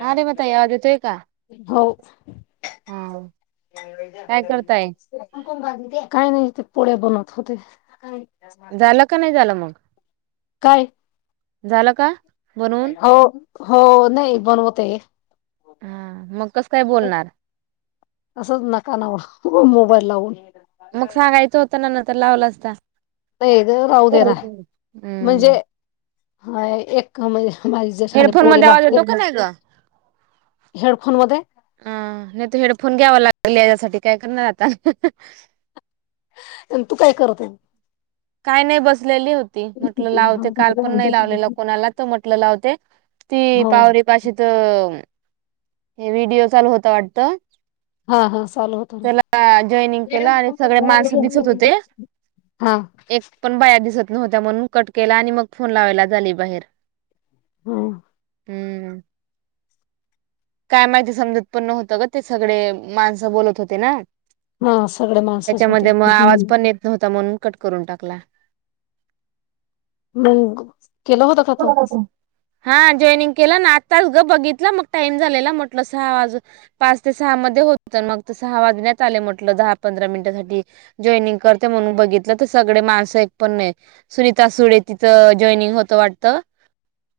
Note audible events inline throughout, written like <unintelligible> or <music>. हा रे मग ताई आवाज येतोय का? हो हा काय करताय? काय नाहीत. पोळ्या बनवत होते. सकाळी झाला का नाही झाला मग काय झाला का? बनवून? हो हो नाही बनवते हा मग कसं काय बोलणार? असचं नका नाओ तु बग मोबाईल लावुन मग सांगायचं होत ना नंतर लावला असता ये गहू राहू दे ना म्हणजे हम्म हा एक म्हणजे माझी जेठाणी हेडफोन पोळी मध्ये आवाज लागते येतो का नाय ग अ हेडफोन मध्ये नाय तर हेड फोन घ्यावा लागल याज्यासाठी काय करणार आता तू काय करत आहे? काय नाय बसलेली होती म्हटलं लावते काल पण नाय लावलेलं कोणाला तू म्हटलं लावते. ती हो पावरीपाशीचं हे व्हिडिओ चालु होता वाटत हा हा चालु होता ना जॉईनिंग केलं आणि सगळे माणसं दिसत होते. हां एक पण बाया दिसत नव्हत्या म्हणुन कट केला. आणि मग फोन लावायला झाली बाहेर हं हम्म काय माहिती समजत पण नव्हतं ग ते सगडे माणसं बोलत होते ना हा हा सगळे माणसच होते. त्याच्यामध्ये म आवाज पण नीट नव्हता म्हणुन कट करून टाकला. मंग केला होत का आता हा जॉईनिंग केलं आताच ग बघितलं मग टाइम झालेला म्हटलं सहा वाजु पाच ते सहा म ध्ये होत मग त सहा वाजण्यात आले म्हटल दहा पंधरा मिनिटासाठी जॉईंनिंग करते म्हणून बघीत त ते सगडे माणसं एक पण नाय सुनीता सुळे तिथ जॉनिंग होत वाटत.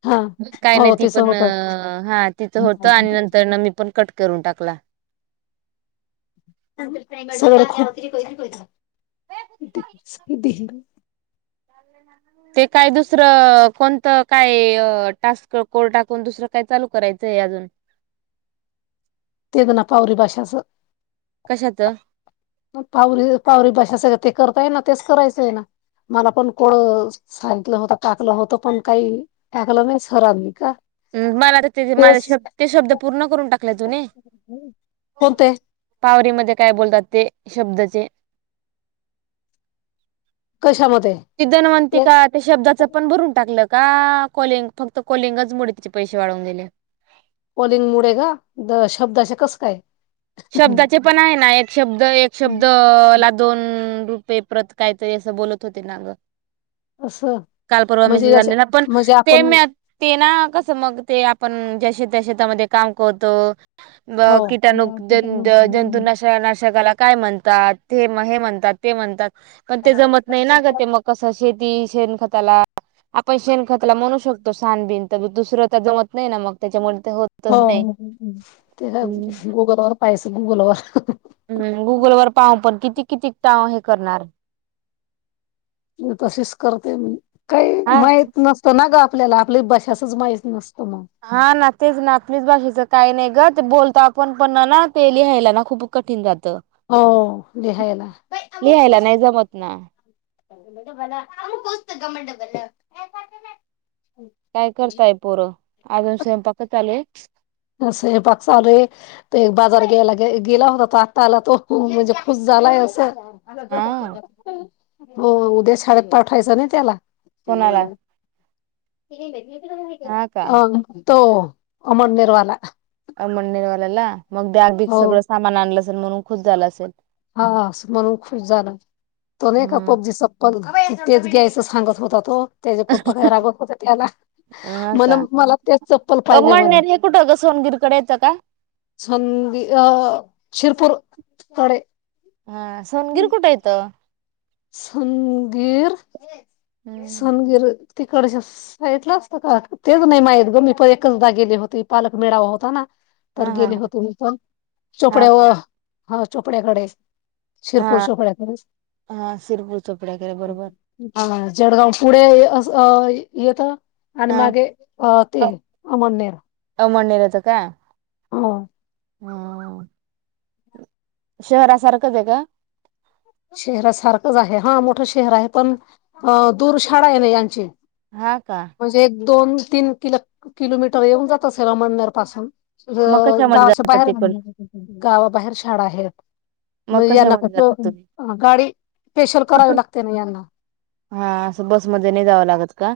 हा काय नाय हो ती तिचं पण म होतं. हा तिचं होत आणि नंतर न मी पण कट करून टाकला. <unintelligible> <unintelligible> ते काय दुसरं कोणतं काय टास्क कोड टाकून दुसरं काय चालू करायचं. चय अजून तेक ना पावरी भाषाचं कशाच? पावरी पावरी भाषा सगळं ते करताय ना तेच करायचं हाय ना? मला पण कोडं सांगितलं होत टाकलं होत पण काय टाकलं नाई सरांनी का. मला तर तेज माझ तेच शब् ते शब्द पूर्ण करून टाकला तू नय कोण ते? म्हणजे काय बोलतात ते शब्दाचे <inaudible> कशामध्ये ती दनवंती का ते शब्दाचं पण भरून टाकलं. का कॉलिंग फक्त कॉलिंगच मुड तिचे पैसे वाढवून दिले. कॉलिंग मुडे ग द शब्दशा कस काय? शब्दाचे पण आहे ना एक शब्द, एक शब्द ला दोन पये प्रत कायतरी असं बोलत होते ना गं. असं कालपरवा म्हणजे मेसेज याच्या आलेला पण म्हणजे ते आपण मॅप ते ना कस मग ते आपण जसे शेतामध्ये काम करतो हो. मग कीटणूक जंत- जंतूनाश-नाशक तेला काय म्हणतात ते म हे म्हणतात पण ते जमत नाही ना ग ते मग कसं शे ती शेण खताला आपण शेणखतला म्हणू शकतो सानबिन तर दुसरं तर जमत नाही ना मग त्याच्यामुळे ते हो होतच नाही. तेला हम्म गोगलगाय पैसे गुगलवर <inaudible> गुगल वर पाहून पण किती किती टा हे करणार म तसेच करते मी काही हा माहित नसत ना ग. आपल्याला आपली बशसच माहीत नसते. हा ना तेच ना आपलीच भाषेच काही नाही ग ते बोलतो आपण पण ना ते लिहायला ना खूप कठीण जात. त हो लिहायला <inaudible> लिहायला नाही जमत ना. <unintelligible> काय करताय पोरं अजून स्वयंपाकच चालू आहे. अ सयपाक चालूये ते एक बाजार ग्यायला गे- गेला होता अता आला तो म्हणजे खुश झा त्याला हे अस <inaudible> हा हो उद्या शाळेत पाठवायचं ना त्याला. ते हे हाय कोणाला ना हा का <inaudible> अ ब तो अमरनेरवाला. अ मंदीरवाल्याला मग बॅग बीग हो सगळं सामान आणलं असेल म्हणून खुस झाला असेल. हा म्हणून खुश झाला. तो नाही का हम्म पबजीचा पब झा तेच घ्यायचं सांगत होता तो. त्याचे पप्पा काही राबवत होते त्याला, हा म्हण का मला तेच चप्पल पाहिजे म्हणे. तेजस मंदिरकडे संधी अ शिरपूर कडे हा सोनगिर कुठ येतो. सुनगीर <inaudible> हम्म सुनगिर तिकडच्या साईटला असतं का तेच नाही माहीत ग मी पण एकचदा गेले होती पालक मिळावा होता ना तर हा हा गेले हा होते मी पण <inaudible> हा चोपड्याव का हा चोपड्याकडे. शिरपूर, हा चोपड्याकढेच हा सिरपूर चोपड्याकडे बरोबर <inaudible> हा जडगाव पुढे असं अ येतं. आणि हा मागे अ ते अमननेर. <inaudible> काय? <inaudible> अ <inaudible> शहरासारखंच आहे का? शहरा सारखंच आहे ह मोठं शहर आहे पण अ दूर शाडा आहे ना यांची. हा का. म्हणजे एक दोन, तीन किल-किलोमीटर येऊन जात असे अमननेर पासून. ज मग कशामध्ये गावच्या जातात बाहेर तिकडनं गावाबाहेर शाडा आहे. मग म्हणजे यांना कशामध्ये जातात कसं तुम्ही गाडी स्पेशल करावी लागते ना यांना. हा असं बसमध्ये नाही जावं लागत का?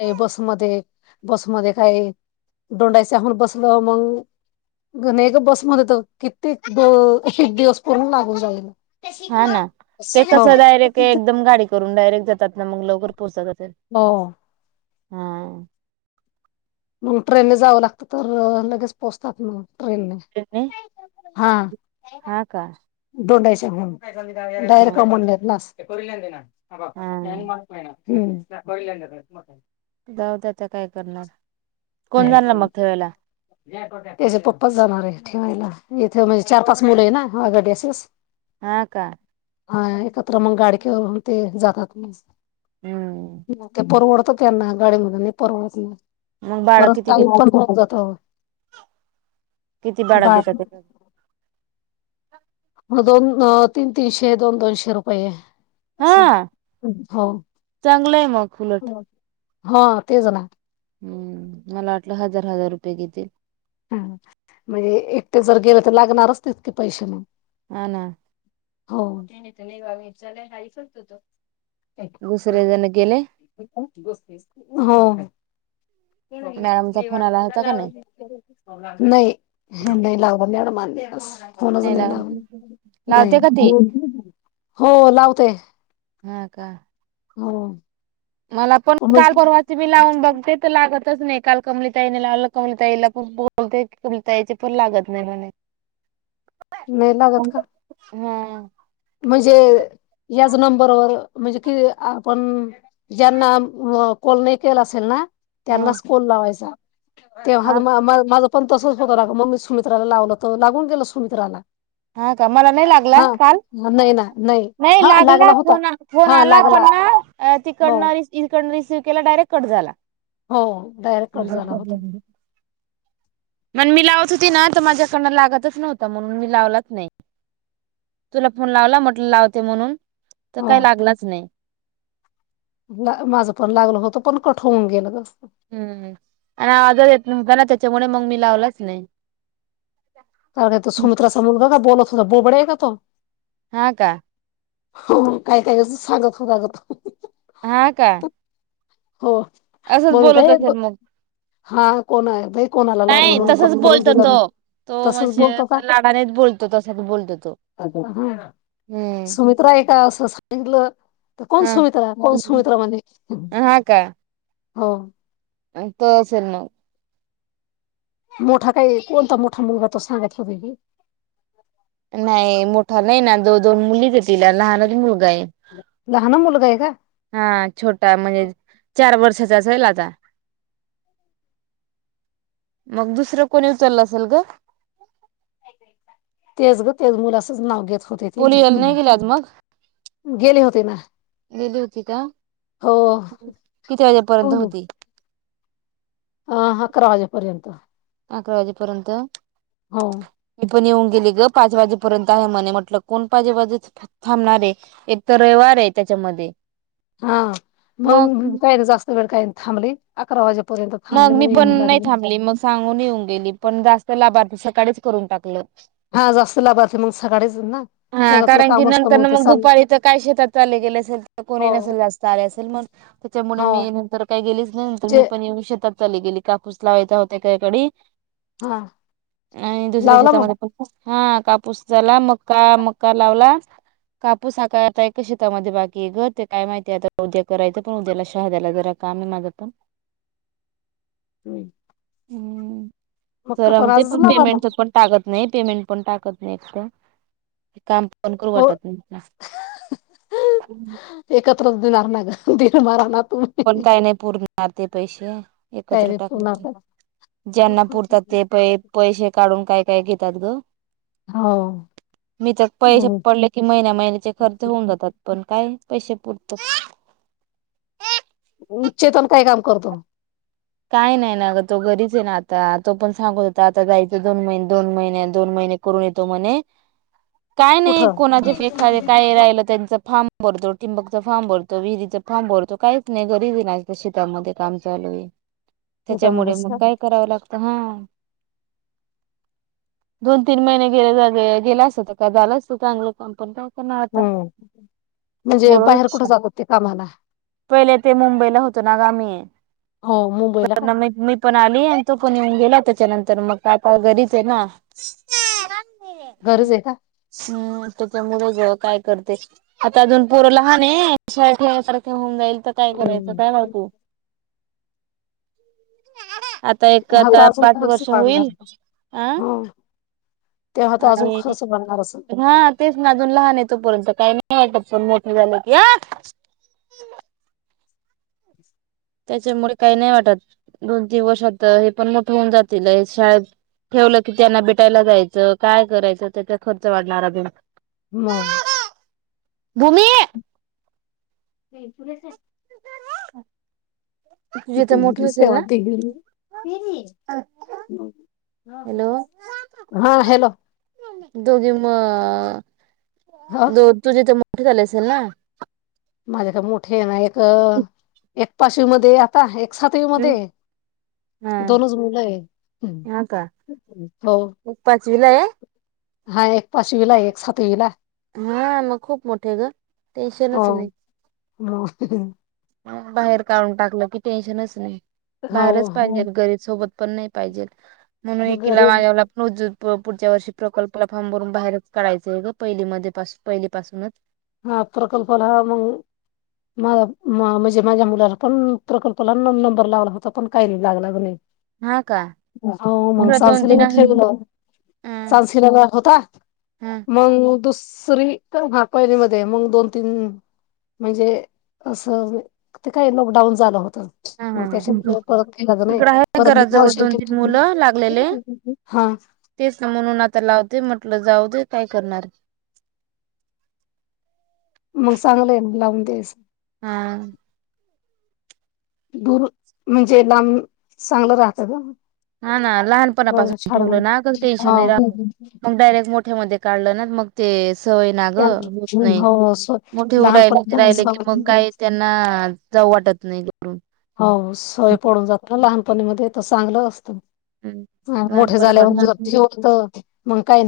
नाही बसमध्ये, बसमध्ये काय डोंडायच्याहून बसलं मंग ग नाही ग बसमध्ये तर कितीक द एक-एक दिवस पूर्ण लागून जाईल. हा ना. ते हो कसं डायरेक्ट एकदम गाडी करून डायरेक्ट जात तात ना मग लवकर पोहोचता का ते. हो हा. ट्रेनने जावं लागत तर लगेच पोहोचतात ना ट्रेननी. ट्रेनने हां. <unintelligible> हा का हं. डायरेक्ट हम्म. अमळनेर लास्ट. हा. <unintelligible> जाऊ द्या आता काय करणार? कोण जाणार मग ठेवायला त्याचे पप्पाच जाणार आहेत. ठेवायला. इथे म्हणजे चार पाच मुलं आहे ना? <unintelligible> हा का? हा. एकत्र मग गाडीकरून ते जातात. हम्म. ते परवड त त्यांना गाडी मध्ये नाही परवडत न. मग भाडं परत किती टाईम घेतात पण खूप जातो. किती भाड बाळ <unintelligible> दोन तीन तीनशे दोन दोनशे रुपये. अस. हा हो चांगलं आहे मग उलट. हो. हा. तेच ना. हम्म. मला वाटलं हजार हजार रुपये घेतील. ह म्हणजे एकटे जर गेलं तर लागणारच तीतके पैसे मग. हा ना. हो दुसरे <unintelligible> <unintelligible> जण गेले हो. <inaudible> मॅडमचा फोन आला होता का नाही. फोनच नाही लावून नाही लावला -नाही. लावते का ती हो लावते. हा का. मला पण, काल मग परवाची बी लावून बघते त लागत च नाही. काल कमलिताईन लावलं कमलिताईला पण बोलते की कमलिताईची पण लागत नाही म्हणे. <inaudible> नाही लागत का? हा जो नंबरवर म्हणजे कि आपण ज्यांना अ कॉल नाही केला असेल ना हा त्यांनाच कॉल लावायचा. ते हा ना मा मा माझं पण तसंच होतो न मग मी सुमित्राला लावलं त लागून गेलं सुमित्राला. हा का? मला नाही लागला हा काल? नाही ना नाही हा लागला होता फोन. फोन हा आला होता लागला ना हो तिकडन, रीसिव्ह, इकडंन रीसिव्ह सीव्ह केला डायरेक् कट झाला. हो डायरेक्ट कट झाला होत मंग मी लावत होती ना तर माझ्याकडनं लागतच- नव्हता. म्हणून मी लावलाच नाही. तुला फोन लावला म्हटल लावते म्हणून- तर काही लागलाच नाही. म माझं पण लागलं होतं पण कट होऊन गेलं गं. हम्म आणि आवाजचं येत नव्हता ना त्याच्यामुळे मग मी लावलाच नाही. कोण हे तो सुमित्रा चा मुलगा का? बोलत सुद्धा बोबड्या हे का तो? हा का? हो. काय काय असचं सांगत होता गं तो. हा का? हो. असंच मंग बोलत काय असेल मग - हा कोण आहे? बाई कोणाला लागला नाही म्हणून कट तसच करून बोलतो दिला तो मी. तो तसच म्हणजे बोलतो का लाडानेच बोलतो. तसंच बोलतो तो. हा हम्म. सुमित्रा आहे का असं सांगितलं तर, कोण हा सुमित्रा? कोण सुमित्रा म्हणे. का. हो. ततो असेल ना. मोठा काय कोणता मोठा मुलगा तो सांगत होती ती नाही मोठा नाही ना दो दोन मुलीच हे तीला लहानच मुलगा हे. लहान मुलगा आहे का हा छोटा म्हणजे चार वर्षाचा असेल आता मग दुसरं कोणी उचललं असेल ग. तेज गं तेज मुला असच नाव घेत. होते ते पोलिओ ल नहीं गेल्या आज मग गेले होते ना. गेली होती का हो किती वाजेपर्यंत होती. हा आकरावाजे पर्यंत अकरा वाजेपर्यंत हो मी पण येऊन गेली गं पाच वाजेपर्यंत आहे म्हणे म्हटलं कोण पाजे वाजे च थ थांबणार हे एक तर रविवार हे त्याचा मध्ये हा मंग कायरे जास्त वेळ काहीनी थांबले अकरा वाजे मग मी पण नाही थांबली मग सांगून येऊन गेली पण जास्त लाभार्थी सकाळीच करून टाकलं. हा जास्त लाभार्थी मंग सकाळीच ना. हा शेतातलं कारण की काम असतं नंतर ना ते मग चाललं दुपारी तर काय शेतात चालले गेले असेल तर हो कोणी नसेल जास्त आले असेल मग त्याच्यामुळे हो मी नंतर काही गेलेच नाही नंतर ते मी पण या विषय त चालली गेली कापुस लावायचा होता काय कडे हा आणि दुसऱ्या लावला मग शेतामध्ये पण हा कापूस झाला मक्का मक्का लावला. कापुस हा काय आता एका शेतामध्ये बाकी गं ते काय माहितीय आता उद्या करायचं पण उद्याला शहाद्याला जरा काम हे माझं पण <unintelligible> हम्म मग चरा म ते आजच पण लावा पेमेंट मग चं पण टाकत. नाही पेमेंट पण टाकत नई इतकं काम. फन करू हो वाटत नी ला. धुनार ना गं धीरे मारा राना पण काय नाही पुरणार ते पैसे काय एकत्र रे टाक. पुन्हा ज्यांना पुरतात ते पै पैसे काढून काय काय घेतात गं. मी तर पैसे हो पडले की महिन्या महिन्याचे खर्च होऊन जातात पण काय? पैशे पुरतस. चेतन काय काम करतो. काय नाही ना गं तो घरीच हे ना आता तो पण सांगत होता आता जायचं दोन महिन दोन महिन्या दोन महिन हेने करुन येतो म्हणे काय नाही कुठं कोणाचे एखादे काय राहिलं त्यांच फार्म भरतो टिंबकचा फार्म भरतो, विहरीच फार्म भरतो काहीच नाही गरजे नाही शेतामध्ये काम चालू शेतामध्ये त्याच्यामुळे मग असतात काय करावं लागत हा. दोन तीन महिने गेले गेला अस होता का झालं असत चांगलं काम पण करणार आता हम् म्हणजे बाहेर कुठे बोलवलं जात होते कामाला पहिले ते मुंबईला होतो ना ग मी हो मुंबईला तर का म मी पण आली. तो पण येऊन गेला त्याच्यानंतर मग आता घरीच आहे ना. गरज आहे का? हम्म त्याच्यामुळे काय करते आता अजून पोरं लहान आहे शाळेत ठेवायसारखे होऊन जाईल. आता काय करायचं हम्म काय वागू. आता एक हा तर आता अजून पाच खर्च वर्ष वाढणार होईल आ ह तेव्हा तर अजून आणि खर्च वाढणार असेल हा तेच ना अजून लहान आहे तोपर्यंत काही नाही. हा आता मोठे झाला की त्याच्यामुळे काही नाही वाटत दोन तीन वर्षात आता हे पण मोठं होऊन जातील शाळेत ठेवलं की त्यांना भेटायला जायचं काय करायचं त्याचा खर्च वाढणार अजून मग. भूमि. ते तुलसा <unintelligible> मोठी असेल ना <unintelligible> हा हॅलो. दोघे मग अ, हो दो तुझे ते मोठे झाले असेल ना. माझे का मोठे ना एक, एक पाचवी मध्ये आता एक सातवी मध्ये हा दोनच मुलं आहेत, हा का हो. मग पाचवीला हाय. हाय. पाचवीला एक सातवीला, हा मग खूप मोठे ग हो. टेन्शनच नाही हो. बाहेर काढून टाकलं की टेन्शनच नाही हो बाहेरच पाहिजे घरी सोबत पण नाही पाहिजेल, म्हणून एकीला गरीब माझ्याला पण उज पुढच्या वर्षी प्रकल्पला फार्म भरून बाहेरच काढायचा आहे ग पहिली मध्ये पहिली पाासूनच. हा प्रकल्पाला मग म म्हणजे माझ्या मुलाला पण प्रकल्पाला नंबर लावला होता पण काही नाही लागलाच नाही. हा का हो मग इकड दोन तीन <unintelligible> आहे ठेवलं. हा <unintelligible> होता, हा मग दुसरीत पहिलीमध्ये मग दोन तीन म्हणजे असं ते काय लॉकडाऊन झालं हो हा मग हा त्याच्या परत केला इकड <unintelligible> आहे घराजवळ दोन तीन हा. ते सम <unintelligible> आता लावते म्हटलं जाऊ दे काय करणार. मग चांगलंय लावून द्यायस. हा. दूर, म्हणजे लांब चांगलं राहतं ग. हा ना एवढं लहानपणापासून झाड हो ठेवलं ना कस टेन्शन नाही राहत मग डायरेक्ट मो ठे मध्ये काढलं ना मग ते सवय ना ग होत नाही हो सोय मोठे उडाय लहानपणी त्यांना राहिले की मग सवय काय त्यांना जाऊ वाटत नाही <unintelligible> हो सवय पडून जात लहान पणीमध्ये चांगल असत, मोठ लहानपणापासून झाल्यावर का <unintelligible>